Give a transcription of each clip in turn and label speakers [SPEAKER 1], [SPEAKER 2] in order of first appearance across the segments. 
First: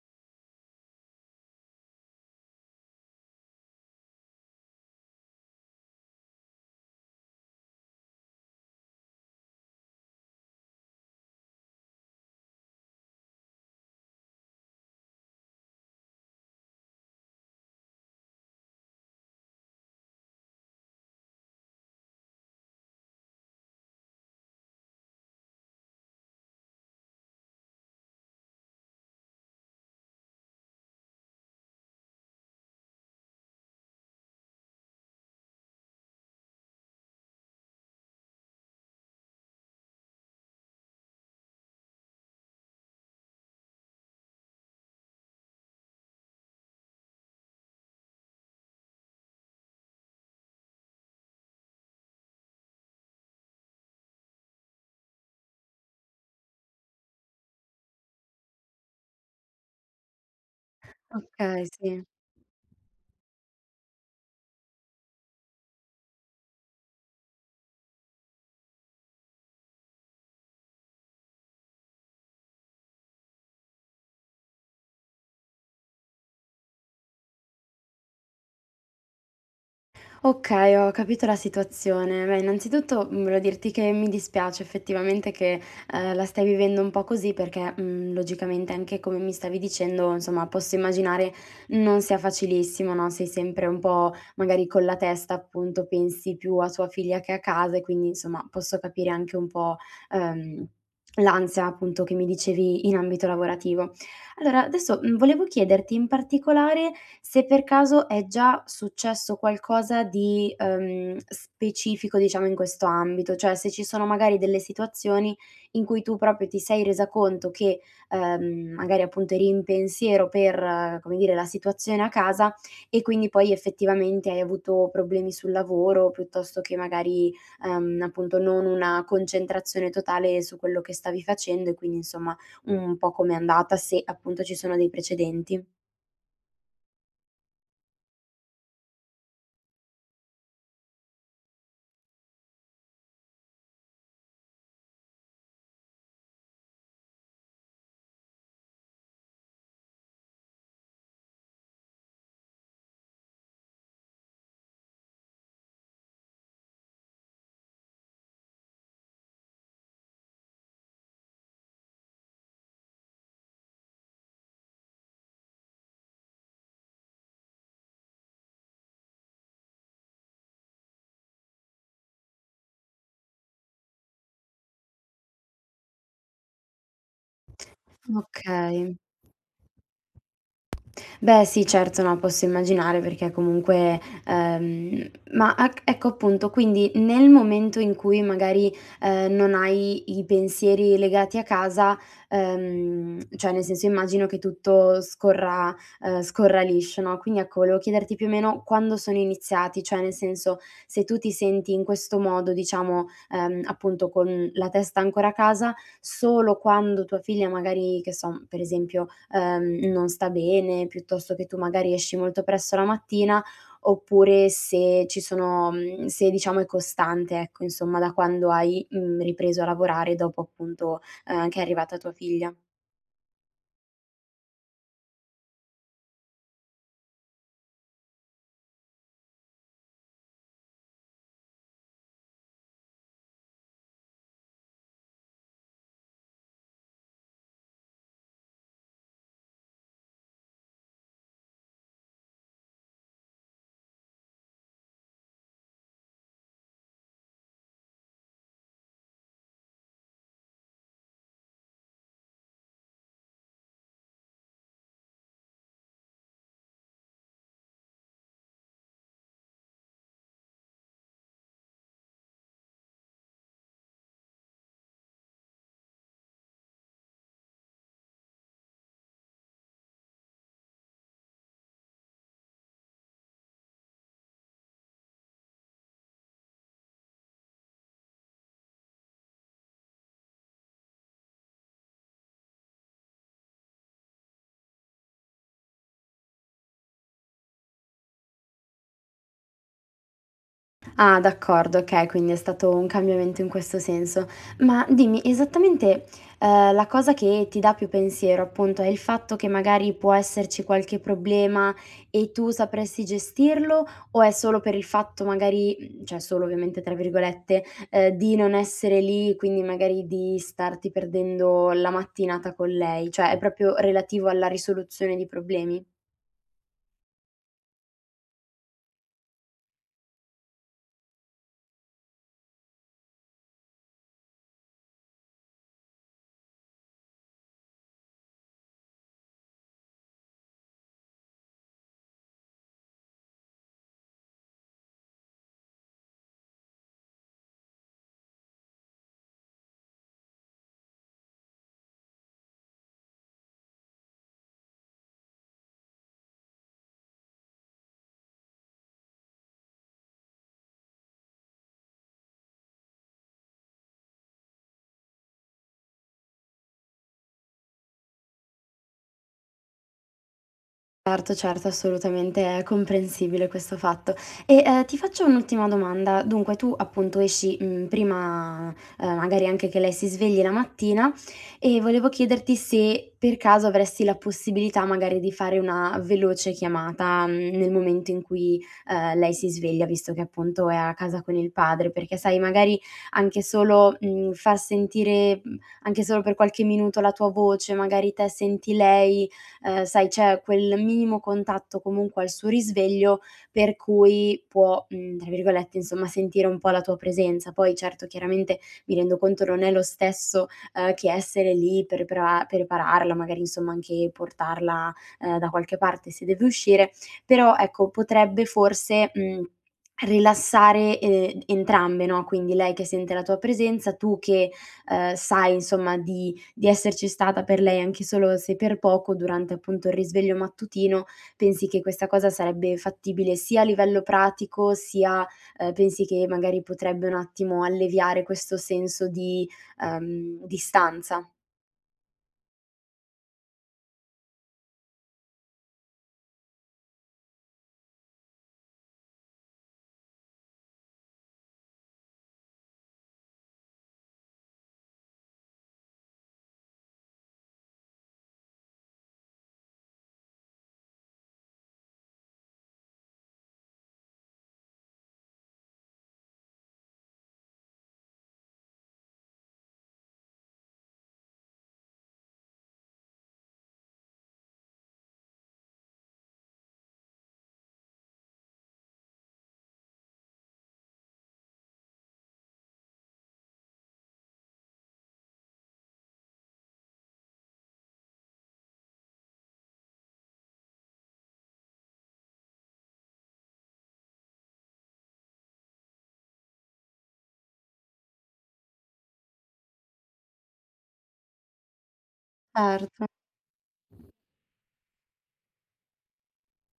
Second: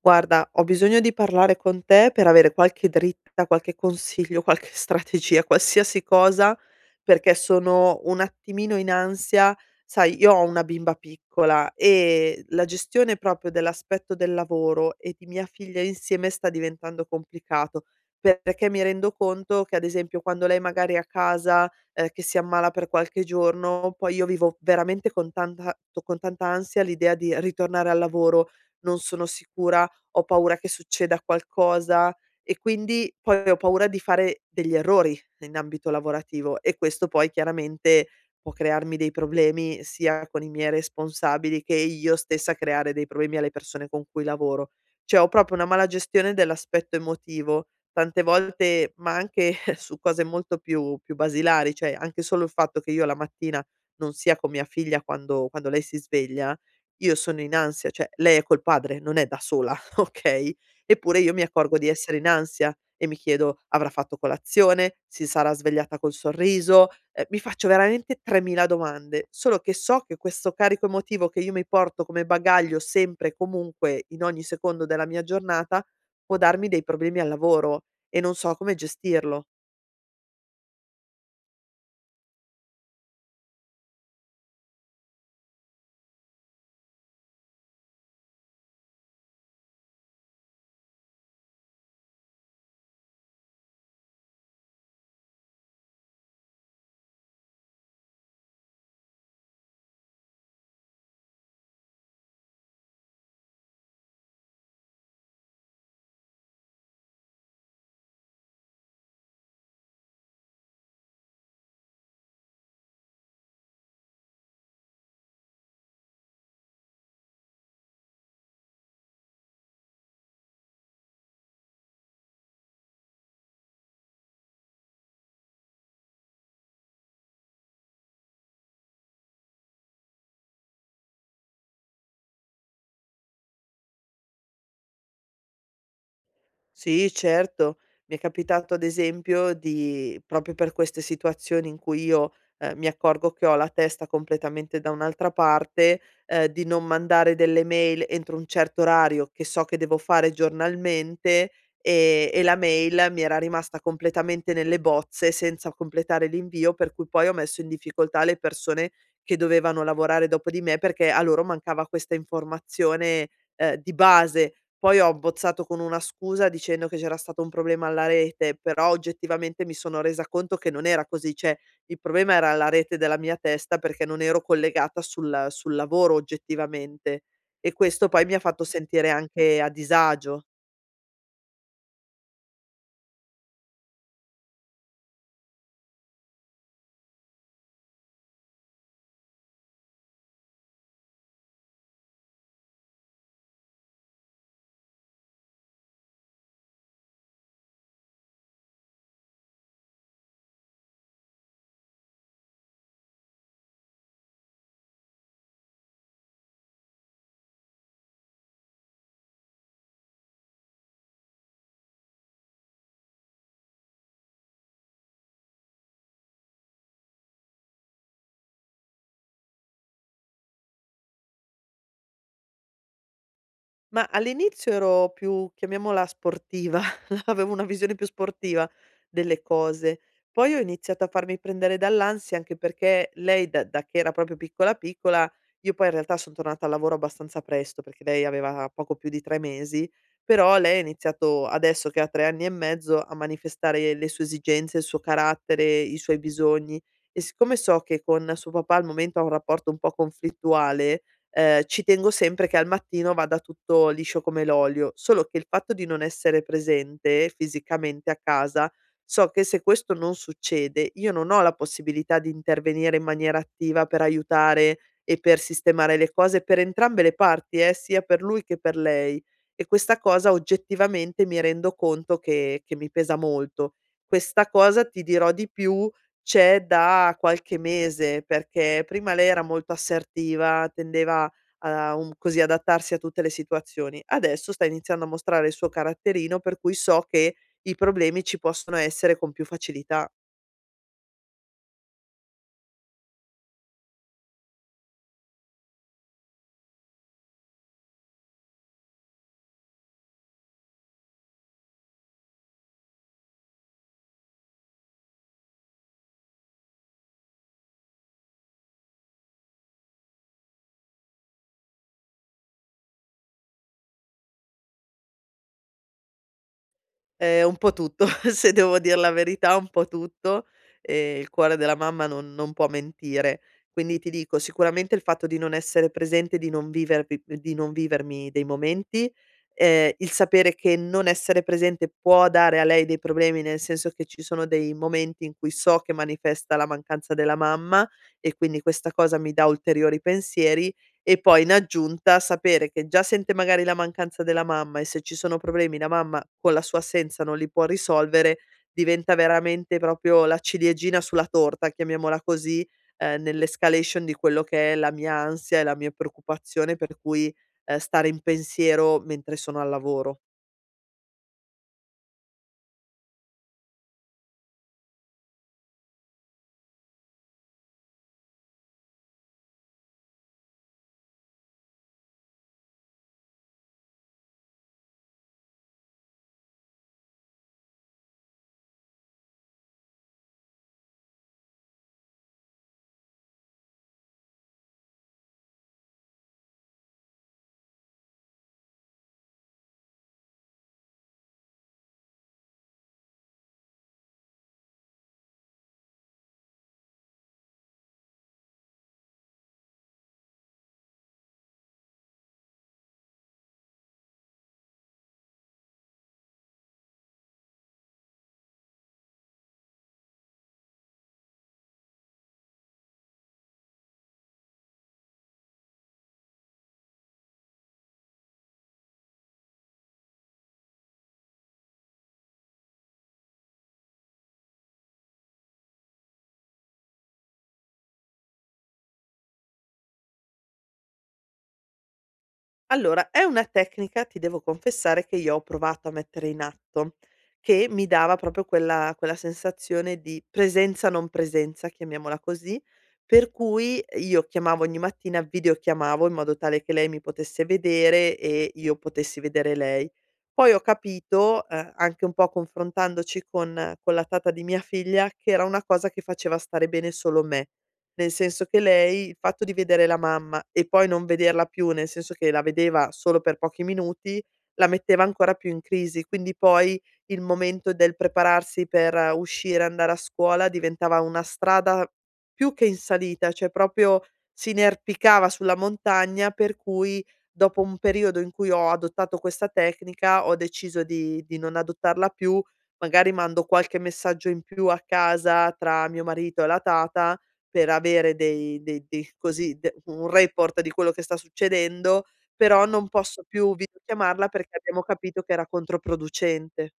[SPEAKER 1] Guarda, ho bisogno di parlare con te per avere qualche dritta, qualche consiglio, qualche strategia, qualsiasi cosa, perché sono un attimino in ansia. Sai, io ho una bimba piccola e la gestione proprio dell'aspetto del lavoro e di mia figlia insieme sta diventando complicato, perché mi rendo conto che, ad esempio, quando lei magari è a casa, che si ammala per qualche giorno, poi io vivo veramente con con tanta ansia l'idea di ritornare al lavoro. Non sono sicura, ho paura che succeda qualcosa e quindi poi ho paura di fare degli errori in ambito lavorativo, e questo poi chiaramente può crearmi dei problemi sia con i miei responsabili che io stessa creare dei problemi alle persone con cui lavoro. Cioè ho proprio una mala gestione dell'aspetto emotivo, tante volte, ma anche su cose più basilari, cioè anche solo il fatto che io la mattina non sia con mia figlia quando lei si sveglia, io sono in ansia, cioè lei è col padre, non è da sola, okay, eppure io mi
[SPEAKER 2] Okay,
[SPEAKER 1] accorgo di
[SPEAKER 2] sì.
[SPEAKER 1] essere in ansia e mi chiedo: "Avrà fatto colazione? Si sarà svegliata col sorriso?" Mi faccio veramente 3000 domande, solo che so che questo carico emotivo che io mi porto come bagaglio sempre e comunque in ogni secondo della mia giornata può darmi dei problemi al lavoro e non so come gestirlo.
[SPEAKER 2] Okay, ho capito la situazione. Beh, innanzitutto, volevo dirti che mi dispiace effettivamente che, la stai vivendo un po' così perché, logicamente anche come mi stavi dicendo, insomma, posso immaginare non sia facilissimo, no, sei sempre un po' magari con la testa, appunto, pensi più a tua figlia che a casa e quindi, insomma, posso capire anche un po', ehm, l'ansia, appunto, che mi dicevi in ambito lavorativo. Allora adesso, volevo chiederti in particolare, se per caso è già successo qualcosa di, specifico diciamo in questo ambito, cioè se ci sono magari delle situazioni in cui tu proprio ti sei resa conto che, magari appunto eri in pensiero per, come dire, la situazione a casa e quindi poi effettivamente hai avuto problemi sul lavoro piuttosto che magari, appunto non una concentrazione totale su quello che stavi facendo e quindi insomma un po' com'è andata, se appunto ci sono dei precedenti.
[SPEAKER 1] Sì, certo. Mi è capitato ad esempio, di proprio per queste situazioni in cui mi accorgo che ho la testa completamente da un'altra parte, di non mandare delle mail entro un certo orario che so che devo fare giornalmente, e la mail mi era rimasta completamente nelle bozze senza completare l'invio, per cui poi ho messo in difficoltà le persone che dovevano lavorare dopo di me, perché a loro mancava questa informazione, di base. Poi ho bozzato con una scusa dicendo che c'era stato un problema alla rete, però oggettivamente mi sono resa conto che non era così, cioè il problema era la rete della mia testa, perché non ero collegata sul lavoro oggettivamente, e questo poi mi ha fatto
[SPEAKER 2] Okay.
[SPEAKER 1] sentire anche a disagio.
[SPEAKER 2] Beh sì, certo, no, posso immaginare perché comunque ma ac ecco appunto, quindi nel momento in cui magari, non hai i pensieri legati a casa, cioè nel senso immagino che tutto scorra scorra liscio, no, quindi ecco, volevo chiederti più o meno quando sono iniziati, cioè nel senso se tu ti senti in questo modo, diciamo, appunto con la testa ancora a casa, solo quando tua figlia magari, che so, per esempio, non sta bene, piuttosto che tu magari esci molto presto la mattina, oppure se ci sono se diciamo è costante, ecco, insomma, da quando hai, ripreso a lavorare dopo appunto, che è arrivata tua figlia.
[SPEAKER 1] Ma all'inizio ero più, chiamiamola, sportiva, avevo una visione più sportiva delle cose. Poi ho iniziato a farmi prendere dall'ansia, anche perché lei da che era proprio piccola piccola, io poi in realtà son tornata al lavoro abbastanza presto, perché lei aveva poco più di 3 mesi, però lei ha iniziato adesso che ha 3 anni e mezzo a manifestare le sue esigenze, il suo carattere, i suoi bisogni, e siccome so che con suo papà al momento ha un rapporto un po' conflittuale, ci tengo sempre che al mattino vada tutto liscio come l'olio, solo che il fatto di non essere presente fisicamente a casa, so che se questo non succede, io non ho la possibilità di intervenire in maniera attiva per aiutare e per sistemare le cose per entrambe le parti, sia per lui che per lei. E questa cosa oggettivamente mi rendo conto che mi pesa molto. Questa cosa, ti dirò di più, c'è da qualche mese, perché prima lei era molto assertiva, tendeva a un così adattarsi a tutte le situazioni. Adesso sta iniziando a mostrare il suo caratterino, per cui so che i problemi ci possono essere con più facilità.
[SPEAKER 2] Ah, d'accordo, okay, quindi è stato un cambiamento in questo senso. Ma dimmi, esattamente, la cosa che ti dà più pensiero, appunto, è il fatto che magari può esserci qualche problema e tu sapresti gestirlo o è solo per il fatto magari cioè "solo" ovviamente tra virgolette, di non essere lì, quindi magari di starti perdendo la mattinata con lei? Cioè è proprio relativo alla risoluzione di problemi?
[SPEAKER 1] Un po' tutto, se devo dir la verità, un po' tutto. Il cuore della mamma non può mentire. Quindi ti dico, sicuramente il fatto di non essere presente, di non vivervi di non vivermi dei momenti, il sapere che non essere presente può dare a lei dei problemi, nel senso che ci sono dei momenti in cui so che manifesta la mancanza della mamma, e quindi questa cosa mi dà ulteriori pensieri, e poi in aggiunta sapere che già sente magari la mancanza della mamma, e se ci sono problemi la mamma con la sua assenza non li può risolvere, diventa veramente proprio la ciliegina sulla torta, chiamiamola così, nell'escalation di quello che è la mia ansia e la mia preoccupazione, per cui, stare in pensiero mentre sono al lavoro.
[SPEAKER 2] Certo, certo, assolutamente è comprensibile questo fatto. E, ti faccio un'ultima domanda. Dunque tu appunto esci, prima, magari anche che lei si svegli la mattina e volevo chiederti se per caso avresti la possibilità magari di fare una veloce chiamata, nel momento in cui, lei si sveglia, visto che appunto è a casa con il padre, perché sai magari anche solo, far sentire, anche solo per qualche minuto la tua voce, magari te senti lei sai c'è quel minimo contatto comunque al suo risveglio per cui può, tra virgolette, insomma, "sentire" un po' la tua presenza. Poi certo, chiaramente mi rendo conto non è lo stesso, che essere lì per prepararla, magari insomma anche portarla, da qualche parte se deve uscire, però ecco potrebbe forse, rilassare, entrambe, no, quindi lei che sente la tua presenza, tu che, sai insomma di esserci stata per lei anche solo se per poco durante appunto il risveglio mattutino, pensi che questa cosa sarebbe fattibile sia a livello pratico, sia, pensi che magari potrebbe un attimo alleviare questo senso di, distanza?
[SPEAKER 1] Allora, è una tecnica, ti devo confessare, che io ho provato a mettere in atto, che mi dava proprio quella sensazione di presenza non presenza, chiamiamola così, per cui io chiamavo ogni mattina, videochiamavo in modo tale che lei mi potesse vedere e io potessi vedere lei. Poi ho capito, anche un po' confrontandoci con la tata di mia figlia, che era una cosa che faceva stare bene solo me. Nel senso che lei il fatto di vedere la mamma e poi non vederla più, nel senso che la vedeva solo per pochi minuti, la metteva ancora più in crisi. Quindi poi il momento del prepararsi per uscire, andare a scuola, diventava una strada più che in salita, cioè proprio si inerpicava sulla montagna, per cui dopo un periodo in cui ho adottato questa tecnica, ho deciso di non adottarla più. Magari mando qualche messaggio in più a casa tra mio marito e la tata per avere dei dei dei così de un report di quello che sta succedendo, però non
[SPEAKER 2] Certo.
[SPEAKER 1] posso più videochiamarla, perché abbiamo capito che era controproducente.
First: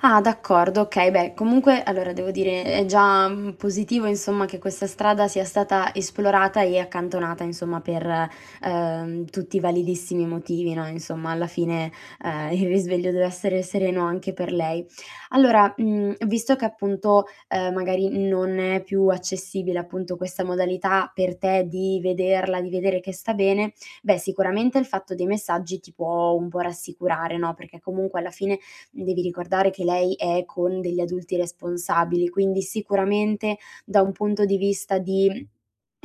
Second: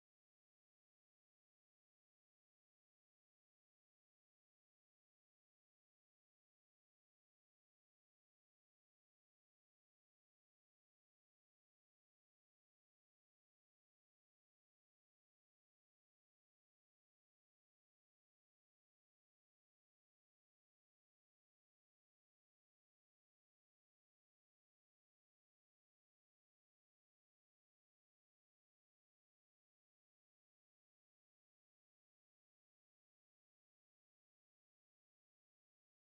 [SPEAKER 2] Ah, d'accordo, okay. Beh, comunque allora devo dire è già, positivo insomma che questa strada sia stata esplorata e accantonata insomma per, tutti i validissimi motivi, no, insomma alla fine, il risveglio deve essere sereno anche per lei. Allora, visto che appunto, magari non è più accessibile appunto questa modalità per te di vederla, di vedere che sta bene, beh sicuramente il fatto dei messaggi ti può un po' rassicurare, no, perché comunque alla fine devi ricordare che lei è con degli adulti responsabili, quindi sicuramente da un punto di vista di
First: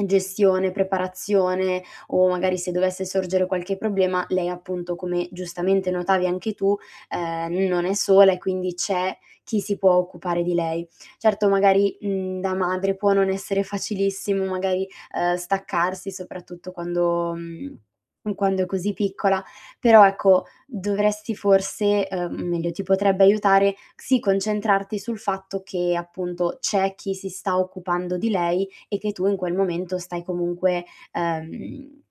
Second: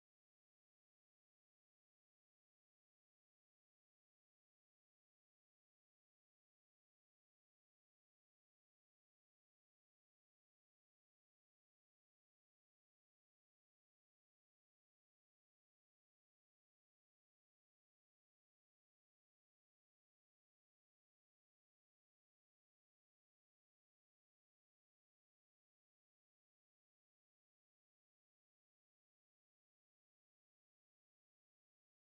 [SPEAKER 2] gestione, preparazione o magari se dovesse sorgere qualche problema, lei appunto, come giustamente notavi anche tu, non è sola e quindi c'è chi si può occupare di lei. Certo magari, da madre può non essere facilissimo magari, staccarsi soprattutto quando quando è così piccola, però ecco, dovresti forse meglio, ti potrebbe aiutare, sì, concentrarti sul fatto che appunto c'è chi si sta occupando di lei e che tu in quel momento stai comunque ehm,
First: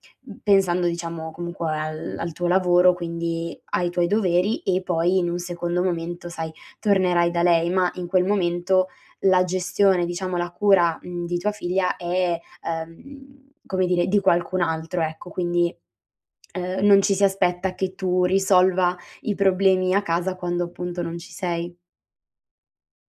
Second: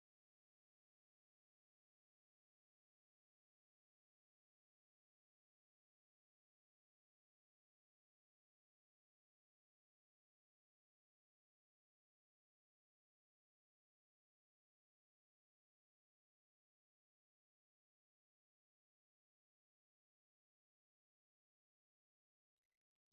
[SPEAKER 2] pensando, diciamo, comunque al, al tuo lavoro, quindi ai tuoi doveri e poi in un secondo momento, sai, tornerai da lei, ma in quel momento la gestione, diciamo, la cura di tua figlia è, come dire, di qualcun altro, ecco, quindi non ci si aspetta che tu risolva i problemi a casa quando appunto non ci sei.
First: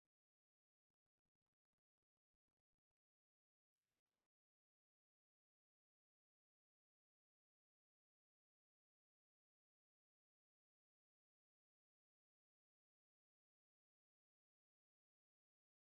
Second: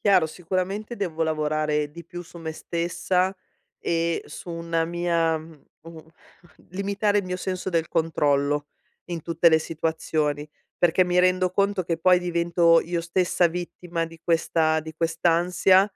[SPEAKER 1] Chiaro, sicuramente devo lavorare di più su me stessa e su una mia mhmm, u limitare il mio senso del controllo in tutte le situazioni, perché mi rendo conto che poi divento io stessa vittima di questa di quest'ansia.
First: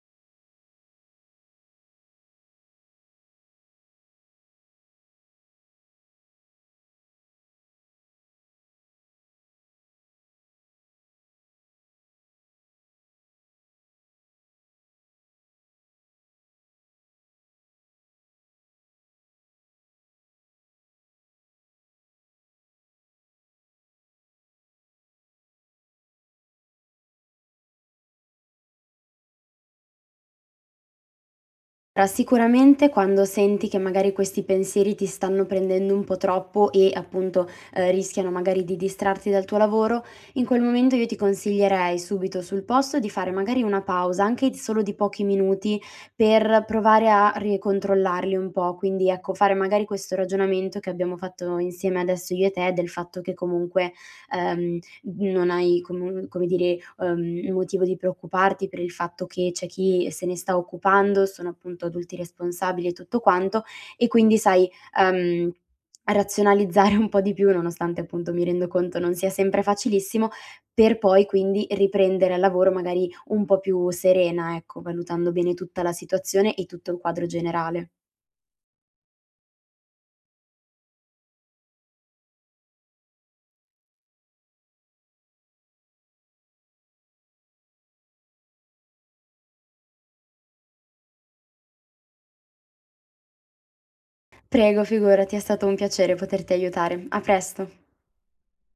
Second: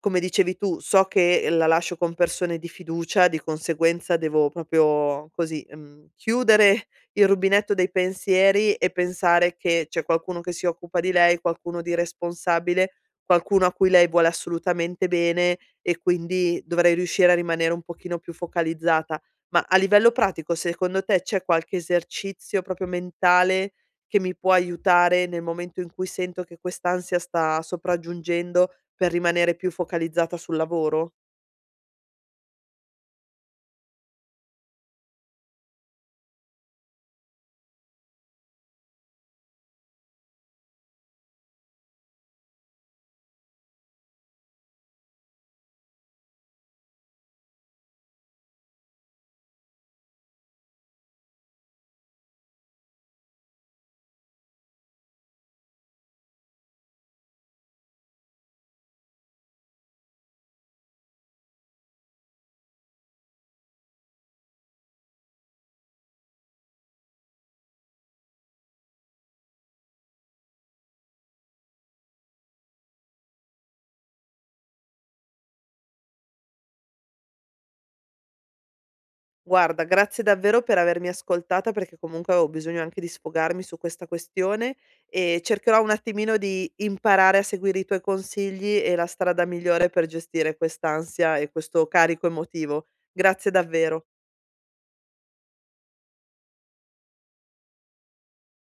[SPEAKER 1] Come dicevi tu, so che la lascio con persone di fiducia, di conseguenza devo proprio così, mhmm, chiudere il rubinetto dei pensieri e pensare che c'è qualcuno che si occupa di lei, qualcuno di responsabile, qualcuno a cui lei vuole assolutamente bene, e quindi dovrei riuscire a rimanere un pochino più focalizzata. Ma a livello pratico, secondo te c'è qualche esercizio proprio mentale che mi può aiutare nel momento in cui sento che quest'ansia sta sopraggiungendo, per rimanere più focalizzata sul lavoro?
[SPEAKER 2] Però sicuramente quando senti che magari questi pensieri ti stanno prendendo un po' troppo e appunto, rischiano magari di distrarti dal tuo lavoro, in quel momento io ti consiglierei subito sul posto di fare magari una pausa, anche di solo di pochi minuti, per provare a ricontrollarli un po'. Quindi ecco, fare magari questo ragionamento che abbiamo fatto insieme adesso io e te, del fatto che comunque, ehm, non hai comu come dire, motivo di preoccuparti per il fatto che c'è chi se ne sta occupando, sono appunto adulti responsabili e tutto quanto, e quindi sai, uhm, razionalizzare un po' di più, nonostante appunto mi rendo conto non sia sempre facilissimo, per poi quindi riprendere al lavoro magari un po' più serena, ecco, valutando bene tutta la situazione e tutto il quadro generale.
[SPEAKER 1] Guarda, grazie davvero per avermi ascoltata, perché comunque avevo bisogno anche di sfogarmi su questa questione, e cercherò un attimino di imparare a seguire i tuoi consigli e la strada migliore per gestire quest'ansia e questo carico emotivo. Grazie davvero.
[SPEAKER 2] Prego, figurati, è stato un piacere poterti aiutare. A presto.